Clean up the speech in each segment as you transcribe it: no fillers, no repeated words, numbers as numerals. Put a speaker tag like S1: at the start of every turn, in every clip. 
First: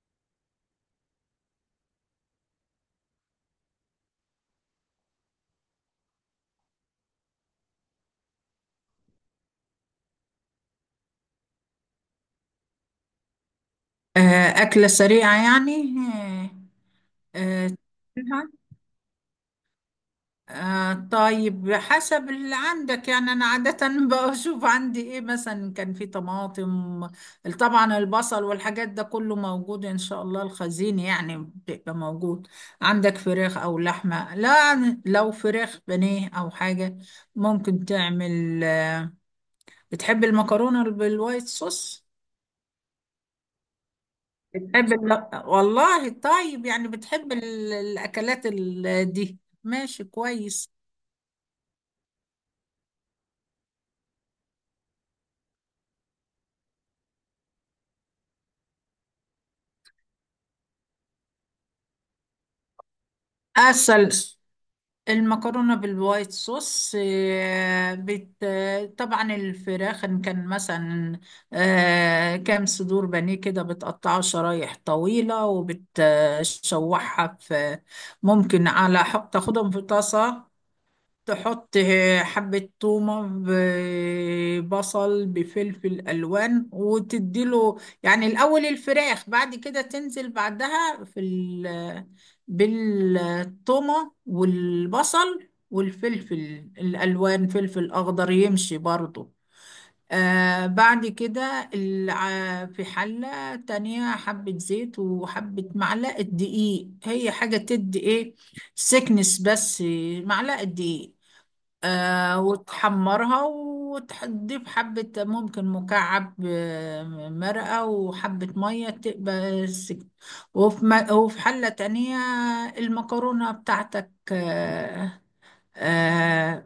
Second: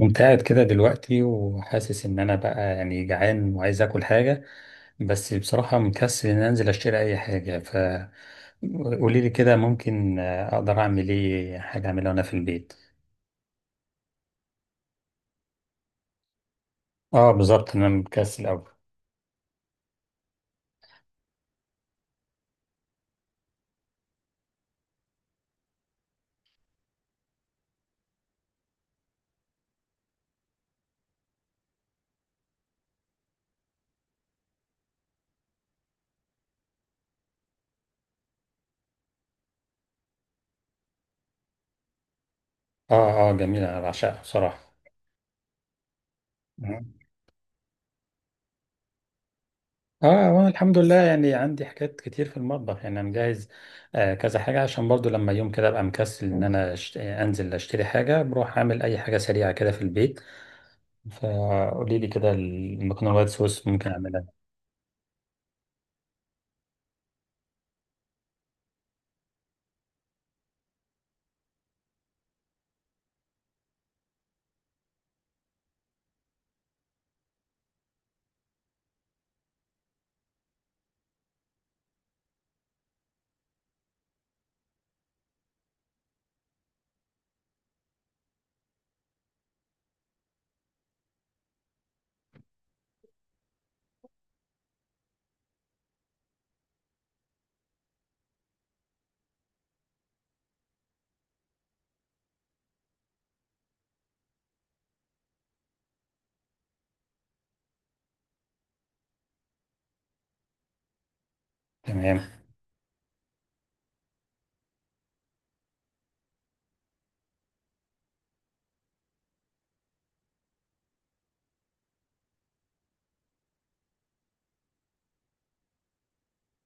S1: قمت قاعد كده دلوقتي وحاسس ان انا بقى يعني جعان وعايز اكل حاجة. بس بصراحة مكسل ان انزل اشتري اي حاجة. فقولي لي كده ممكن اقدر اعمل ايه، حاجة اعملها وانا في البيت.
S2: آه، أكلة سريعة يعني.
S1: اه
S2: آه،
S1: بالظبط انا مكسل
S2: آه،
S1: اوي.
S2: آه، طيب حسب اللي عندك يعني. أنا عادة بشوف عندي إيه، مثلا كان في طماطم، طبعا البصل والحاجات ده كله موجود، إن شاء الله الخزين يعني بيبقى موجود. عندك فراخ أو لحمة؟ لا، لو فراخ بانيه أو حاجة ممكن تعمل. بتحب المكرونة بالوايت صوص؟
S1: اه اه، جميلة انا بعشقها بصراحة.
S2: بتحب والله طيب، يعني
S1: مم.
S2: بتحب الأكلات دي. ماشي
S1: اه وانا
S2: كويس.
S1: الحمد لله يعني عندي حاجات كتير في المطبخ، يعني انا مجهز آه كذا حاجة، عشان برضو لما يوم كده ابقى مكسل ان انا انزل اشتري حاجة بروح اعمل اي حاجة سريعة كده في البيت. فقولي لي كده المكرونه الوايت صوص ممكن
S2: أصل
S1: اعملها.
S2: المكرونة بالوايت صوص، آه، بت... آه، طبعا الفراخ إن كان مثلا كام صدور بانيه كده، بتقطعها شرايح طويلة وبتشوحها في. ممكن على حق تاخدهم في طاسة، تحط حبة تومة ببصل بفلفل ألوان وتديله، يعني الأول الفراخ، بعد كده تنزل بعدها في ال بالتومة والبصل والفلفل الألوان، فلفل أخضر يمشي برضو. آه، بعد كده في حلة تانية حبة زيت وحبة معلقة دقيق، هي حاجة تدي إيه، سكنس بس، معلقة دقيق.
S1: تمام.
S2: آه، وتحمرها وتضيف حبة، ممكن مكعب مرقة وحبة مية تبقى وفي حلة تانية المكرونة بتاعتك. آه، آه،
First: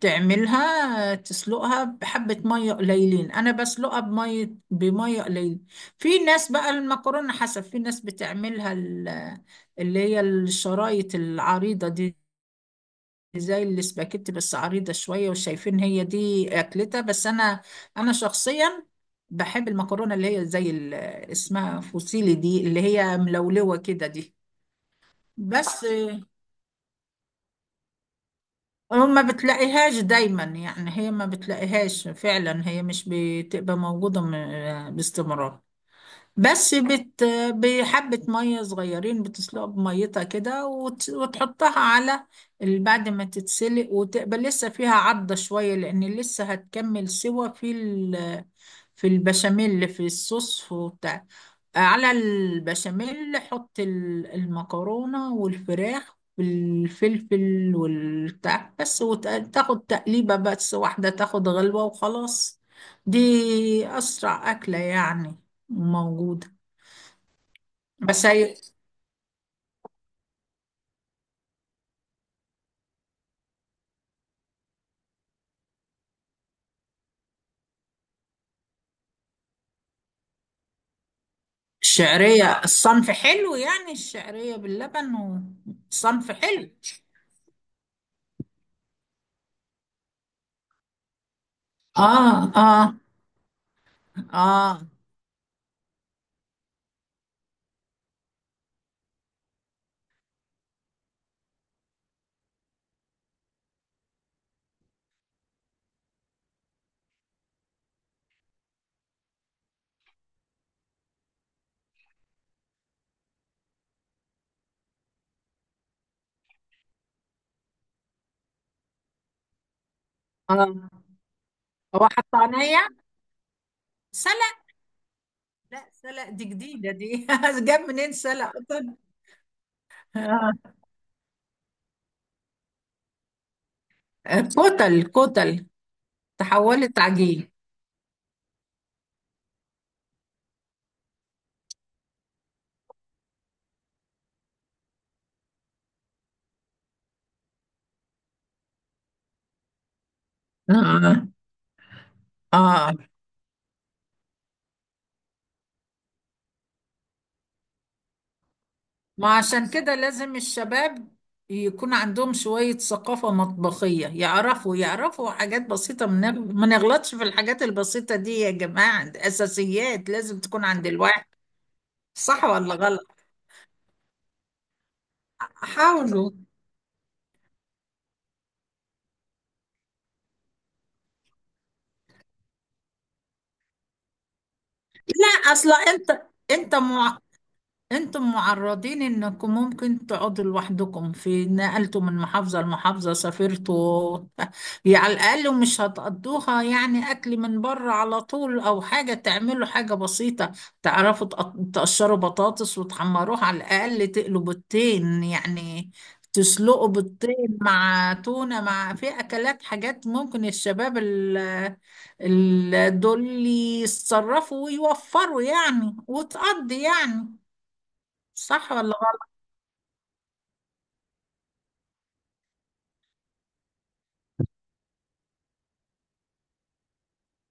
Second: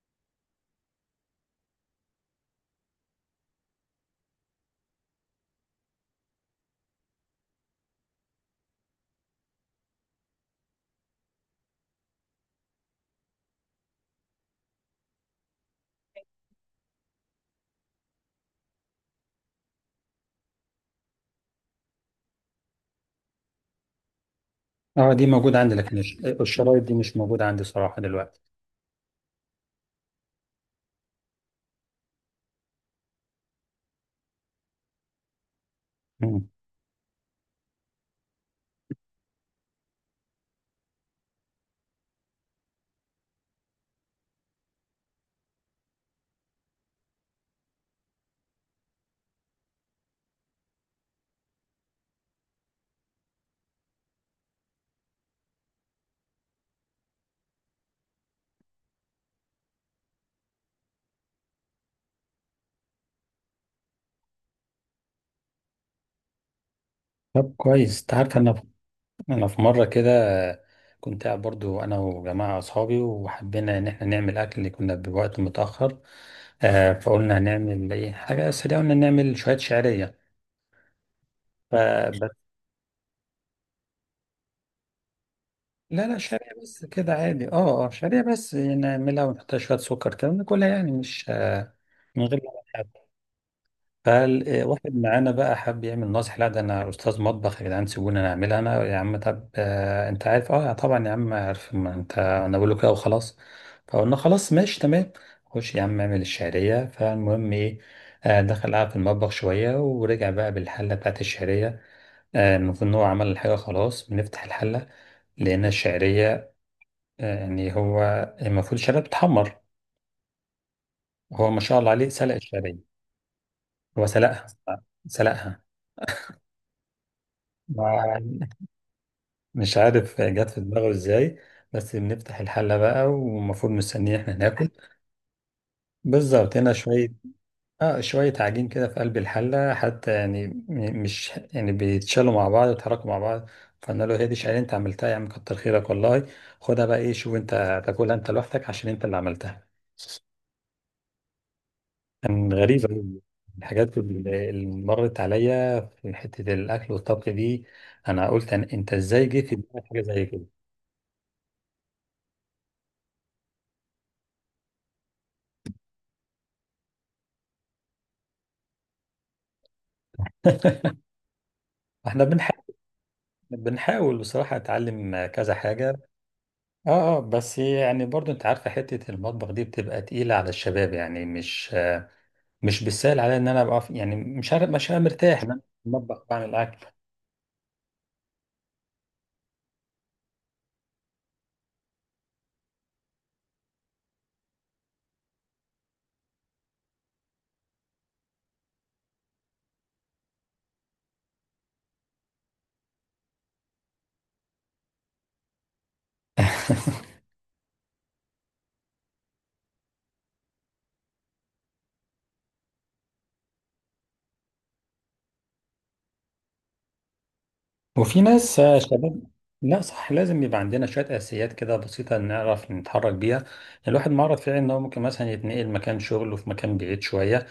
S2: تعملها، تسلقها بحبة مية قليلين، أنا بسلقها بمية قليلة. في ناس بقى المكرونة حسب، في ناس بتعملها اللي هي الشرايط العريضة دي، زي الاسباجيتي بس عريضة شوية، وشايفين هي دي أكلتها. بس أنا شخصيا بحب المكرونة اللي هي زي اسمها فوسيلي دي، اللي هي ملولوة كده دي.
S1: اه دي موجوده عندي،
S2: بس
S1: لكن الشرايط دي مش موجوده عندي صراحه دلوقتي.
S2: آه، ما بتلاقيهاش دايما يعني، هي ما بتلاقيهاش فعلا، هي مش بتبقى موجودة باستمرار.
S1: مم.
S2: بس، بحبة مية صغيرين بتسلقها بميتها كده وتحطها على بعد ما تتسلق وتقبل لسه فيها عضة شوية، لأن لسه هتكمل سوا في في البشاميل اللي في الصوص وبتاع. على البشاميل حط المكرونة والفراخ والفلفل والبتاع، بس وتاخد تقليبة بس واحدة، تاخد غلوة وخلاص. دي أسرع أكلة يعني، موجودة.
S1: طب كويس، انت
S2: بس
S1: عارف
S2: هي
S1: انا في مره كده كنت قاعد برضو انا وجماعه اصحابي، وحبينا ان احنا نعمل اكل اللي كنا بوقت متاخر. آه فقلنا هنعمل ايه، حاجه سريعه، قلنا نعمل شويه شعريه فبس.
S2: الشعرية الصنف حلو يعني، الشعرية باللبن
S1: لا
S2: وصنف
S1: شعريه
S2: حلو.
S1: بس كده عادي، اه اه شعريه بس نعملها ونحطها شويه سكر كده ناكلها، يعني مش من غير.
S2: اه اه. اه
S1: فواحد معانا بقى حب يعمل ناصح، لا ده انا استاذ مطبخ يا جدعان سيبوني انا اعملها، انا يا عم، طب آه انت عارف اه طبعا يا عم عارف، ما انت انا بقول له كده وخلاص. فقلنا خلاص ماشي تمام. خش يا عم اعمل الشعريه، فالمهم ايه، آه دخل قعد في المطبخ شويه، ورجع بقى بالحله بتاعت الشعريه. آه المفروض ان هو عمل الحاجه خلاص، بنفتح الحله لقينا الشعريه، آه يعني هو المفروض الشعريه بتحمر،
S2: اه.
S1: هو ما شاء الله
S2: هو
S1: عليه سلق
S2: حطانية،
S1: الشعريه. هو سلقها.
S2: سلق. لا، سلق دي جديدة دي جاب منين
S1: سلقها
S2: سلق قطن.
S1: مش عارف جت
S2: آه.
S1: في دماغه ازاي. بس بنفتح الحلة بقى، والمفروض مستنيين احنا ناكل،
S2: كتل كتل،
S1: بالظبط هنا
S2: تحولت
S1: شوية.
S2: عجين.
S1: اه شوية عجين كده في قلب الحلة، حتى يعني مش يعني بيتشالوا مع بعض ويتحركوا مع بعض. فانا له هي دي شعير انت عملتها يا عم؟ كتر خيرك والله، خدها بقى ايه شوف انت هتاكلها انت لوحدك عشان انت اللي عملتها.
S2: اه
S1: كان غريب
S2: اه.
S1: أوي. الحاجات اللي مرت عليا في حتة الأكل والطبخ دي، أنا قلت أنا أنت إزاي
S2: ما
S1: جه في
S2: عشان
S1: دماغك
S2: كده
S1: حاجة زي
S2: لازم
S1: كده؟
S2: الشباب يكون عندهم شوية ثقافة مطبخية، يعرفوا حاجات بسيطة، ما نغلطش في الحاجات البسيطة دي يا جماعة، دي أساسيات لازم تكون عند الواحد.
S1: إحنا
S2: صح
S1: بنحاول،
S2: ولا غلط؟
S1: بصراحة أتعلم كذا حاجة.
S2: حاولوا.
S1: اه اه، بس يعني برضو انت عارفة حتة المطبخ دي بتبقى تقيلة على الشباب، يعني مش بالسهل عليا ان انا ابقى يعني مش عارف، مش هبقى مرتاح ان
S2: لا،
S1: انا
S2: أصلا
S1: في
S2: أنت
S1: المطبخ بعمل
S2: أنت
S1: اكل.
S2: انتم معرضين انكم ممكن تقعدوا لوحدكم، في نقلتوا من محافظة لمحافظة، سافرتوا يعني على الاقل مش هتقضوها يعني اكل من بره على طول، او حاجة تعملوا حاجة بسيطة. تعرفوا تقشروا بطاطس وتحمروها، على الاقل تقلوا بيضتين، يعني تسلقوا بيضتين مع تونة، مع في اكلات حاجات ممكن الشباب دول يتصرفوا ويوفروا يعني، وتقضي يعني.
S1: وفي ناس
S2: صح ولا
S1: شباب.
S2: غلط؟
S1: لا صح، لازم يبقى عندنا شوية أساسيات كده بسيطة نعرف نتحرك بيها. الواحد معرض فعلا إن هو ممكن مثلا يتنقل مكان شغل وفي مكان بعيد شوية،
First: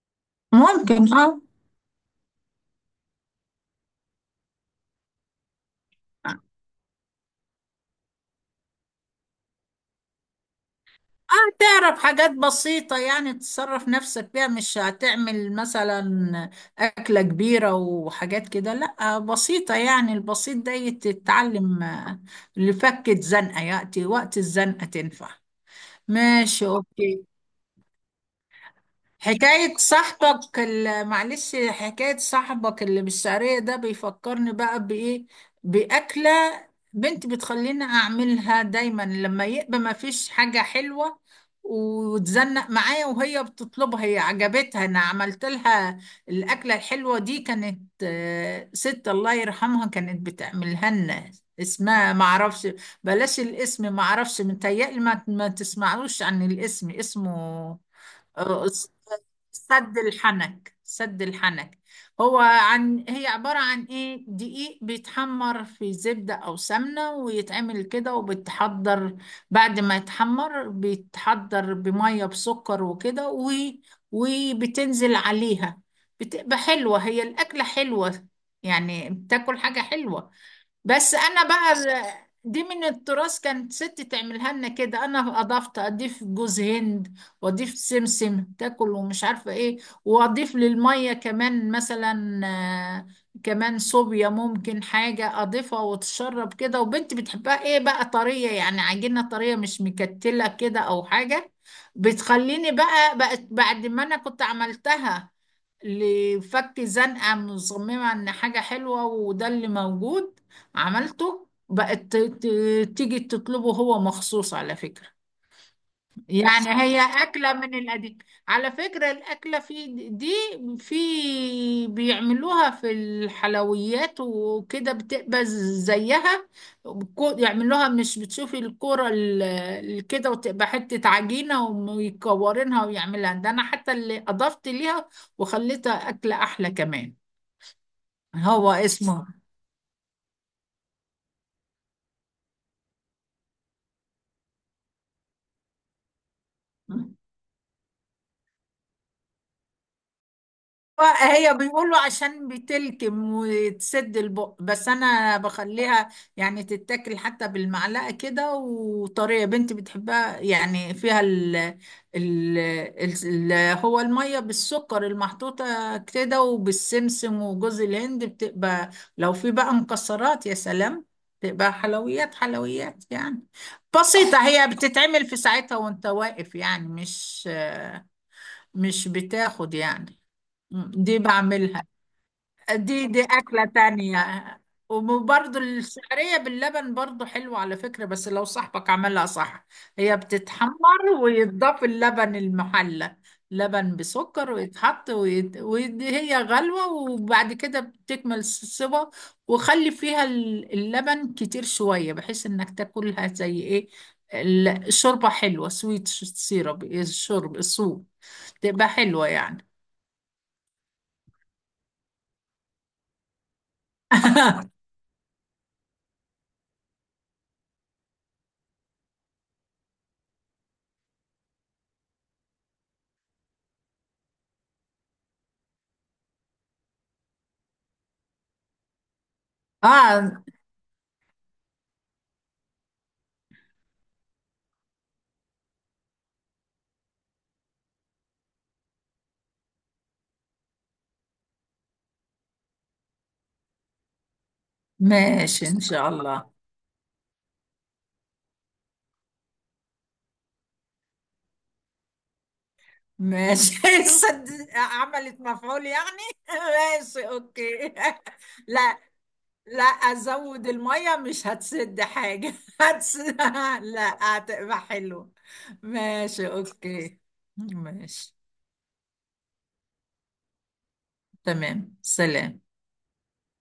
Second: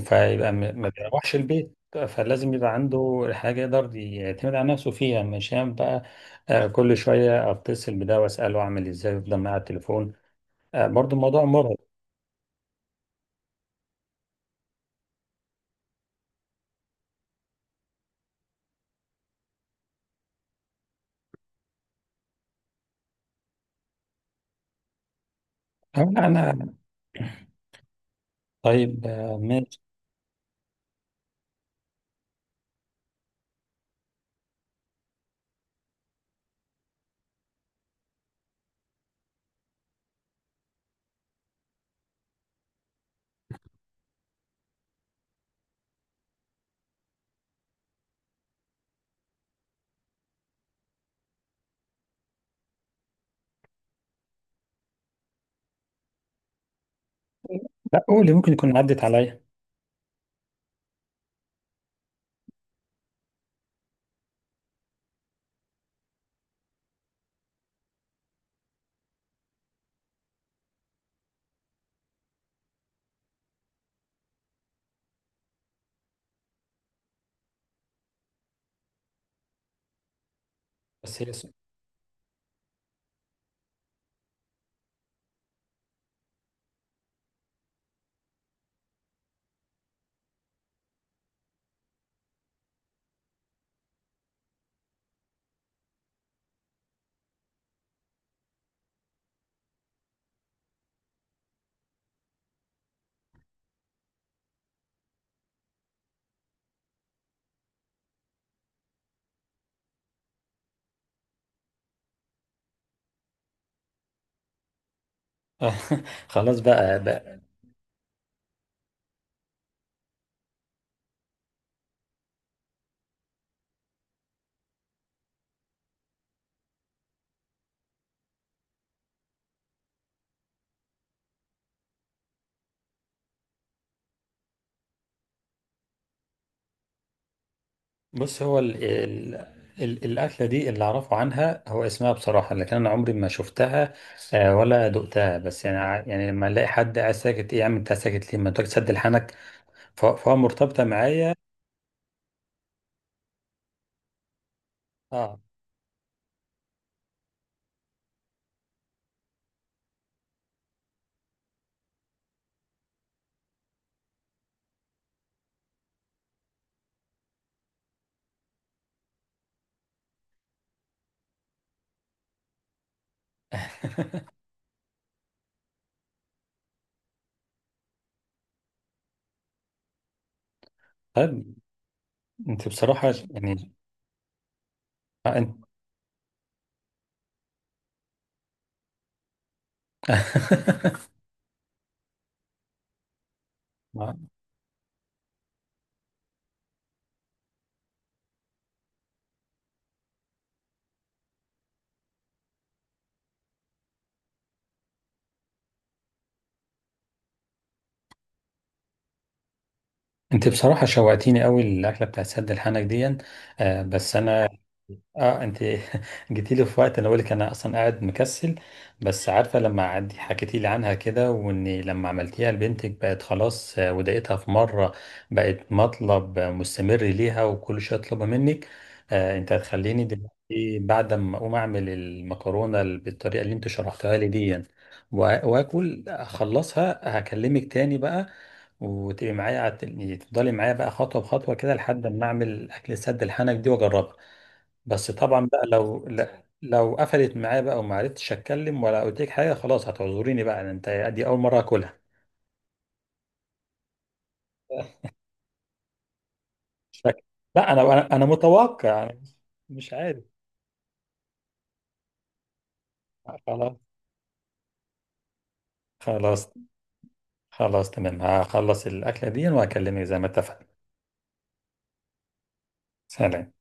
S1: فيبقى ما
S2: ممكن
S1: بيروحش
S2: اه.
S1: البيت، فلازم يبقى عنده حاجة يقدر يعتمد على نفسه فيها، مش يعني بقى كل شوية أتصل بده وأسأله أعمل إزاي ويفضل معاه على التليفون، آه، برضو الموضوع
S2: اه،
S1: مرهق.
S2: تعرف حاجات بسيطة يعني تصرف نفسك بيها، مش هتعمل مثلا أكلة كبيرة وحاجات كده، لا، بسيطة يعني، البسيط ده يتتعلم آه، لفكة زنقة، يأتي وقت الزنقة تنفع.
S1: أه لا
S2: ماشي
S1: أنا
S2: أوكي.
S1: طيب
S2: حكاية
S1: ماشي.
S2: صاحبك معلش، حكاية صاحبك اللي بالشعرية ده بيفكرني بقى بإيه، بأكلة بنتي بتخليني أعملها دايما، لما يبقى ما فيش حاجة حلوة وتزنق معايا وهي بتطلبها، هي عجبتها أنا عملت لها الأكلة الحلوة دي. كانت آه، ست الله يرحمها كانت بتعملها لنا، اسمها معرفش، بلاش الاسم، معرفش متهيألي ما تسمعلوش عن الاسم. اسمه
S1: لا قولي ممكن
S2: آه،
S1: يكون عدت عليا.
S2: سد الحنك، سد الحنك. هو عن هي عبارة عن ايه، دقيق بيتحمر في زبدة او سمنة ويتعمل كده، وبتحضر بعد ما يتحمر، بيتحضر بمية بسكر وكده، و... وبتنزل عليها، بتبقى حلوة، هي الأكلة حلوة يعني، بتاكل حاجة حلوة. بس
S1: بس هي
S2: انا
S1: س-
S2: بقى دي من التراث، كانت ستي تعملها لنا كده، انا اضفت، اضيف جوز هند واضيف سمسم تاكل ومش عارفه ايه، واضيف للميه كمان مثلا آه، كمان صوبيا، ممكن حاجه اضيفها وتشرب كده. وبنتي بتحبها ايه بقى، طريه يعني عجينه طريه، مش مكتله كده او حاجه. بتخليني بقى بقت بعد ما انا كنت عملتها لفك زنقه، مصممه ان حاجه حلوه، وده اللي موجود عملته، بقت تيجي تطلبه، هو مخصوص على فكرة، يعني
S1: خلاص
S2: أحسن، هي
S1: بقى, بقى
S2: أكلة من القديم. على فكرة الأكلة دي، في بيعملوها في الحلويات وكده، بتبقى زيها. يعملوها، مش بتشوفي الكرة كده، وتبقى حتة عجينة ويكورينها ويعملها ده، أنا حتى اللي أضفت ليها وخليتها أكلة أحلى كمان.
S1: بص هو
S2: هو
S1: ال
S2: اسمه،
S1: ال ال الأكلة دي اللي أعرفه عنها هو اسمها بصراحة، لكن أنا عمري ما شفتها آه، ولا دقتها، بس يعني يعني لما ألاقي حد قاعد ساكت، إيه يا عم أنت ساكت ليه، ما أنت تسد لحنك. فهو مرتبطة معايا.
S2: هي بيقولوا عشان بتلكم وتسد البق، بس انا
S1: أه
S2: بخليها يعني تتاكل حتى بالمعلقه كده، وطريه، بنتي بتحبها يعني، فيها ال ال ال هو الميه بالسكر المحطوطه كده وبالسمسم وجوز الهند، بتبقى لو في بقى مكسرات يا سلام، بتبقى حلويات حلويات يعني. بسيطه، هي بتتعمل في ساعتها وانت واقف، يعني مش بتاخد يعني. مم، دي
S1: طيب
S2: بعملها.
S1: أنت
S2: دي
S1: بصراحة
S2: دي أكلة
S1: يعني
S2: تانية.
S1: آه،
S2: وبرضو
S1: أنت
S2: الشعرية باللبن برضو حلوة على فكرة، بس لو صاحبك عملها صح، هي بتتحمر ويتضاف اللبن المحلى، لبن
S1: آه،
S2: بسكر، ويتحط وهي غلوة، وبعد كده بتكمل السوا، وخلي فيها اللبن كتير شوية بحيث انك تاكلها زي ايه، شوربة حلوة، سويت سيرب، الشرب الصوب، تبقى حلوة يعني.
S1: أنت بصراحة شوقتيني قوي الأكلة بتاعت سد الحنك دي. آه، بس أنا اه انت جيتي لي في وقت انا بقولك انا اصلا قاعد مكسل. بس عارفه لما عدي حكيتي لي عنها كده، وان لما عملتيها لبنتك بقت خلاص آه، ودقتها في مره بقت مطلب آه، مستمر ليها وكل شويه اطلبها منك. آه انت هتخليني
S2: اه،
S1: دلوقتي بعد ما اقوم اعمل المكرونه بالطريقه اللي انت شرحتها لي دي، واكل اخلصها هكلمك تاني بقى. وتبقي معايا على تفضلي معايا بقى خطوه بخطوه كده لحد ما اعمل اكل سد الحنك دي واجربها. بس طبعا بقى
S2: ماشي إن
S1: لو
S2: شاء الله.
S1: لو قفلت معايا بقى وما عرفتش اتكلم ولا قلت لك حاجه، خلاص هتعذريني بقى انت، دي اول مره اكلها.
S2: ماشي عملت مفعول يعني
S1: شك-
S2: ماشي
S1: لا انا
S2: أوكي.
S1: انا أنا
S2: لا،
S1: متوقع، أنا
S2: لا
S1: مش عارف.
S2: أزود المية مش هتسد حاجة
S1: خلاص
S2: لا هتبقى حلو. ماشي
S1: خلاص.
S2: أوكي.
S1: خلاص تمام
S2: ماشي
S1: هخلص الاكله دي وهكلمك زي ما اتفقنا.
S2: تمام، سلام.
S1: سلام.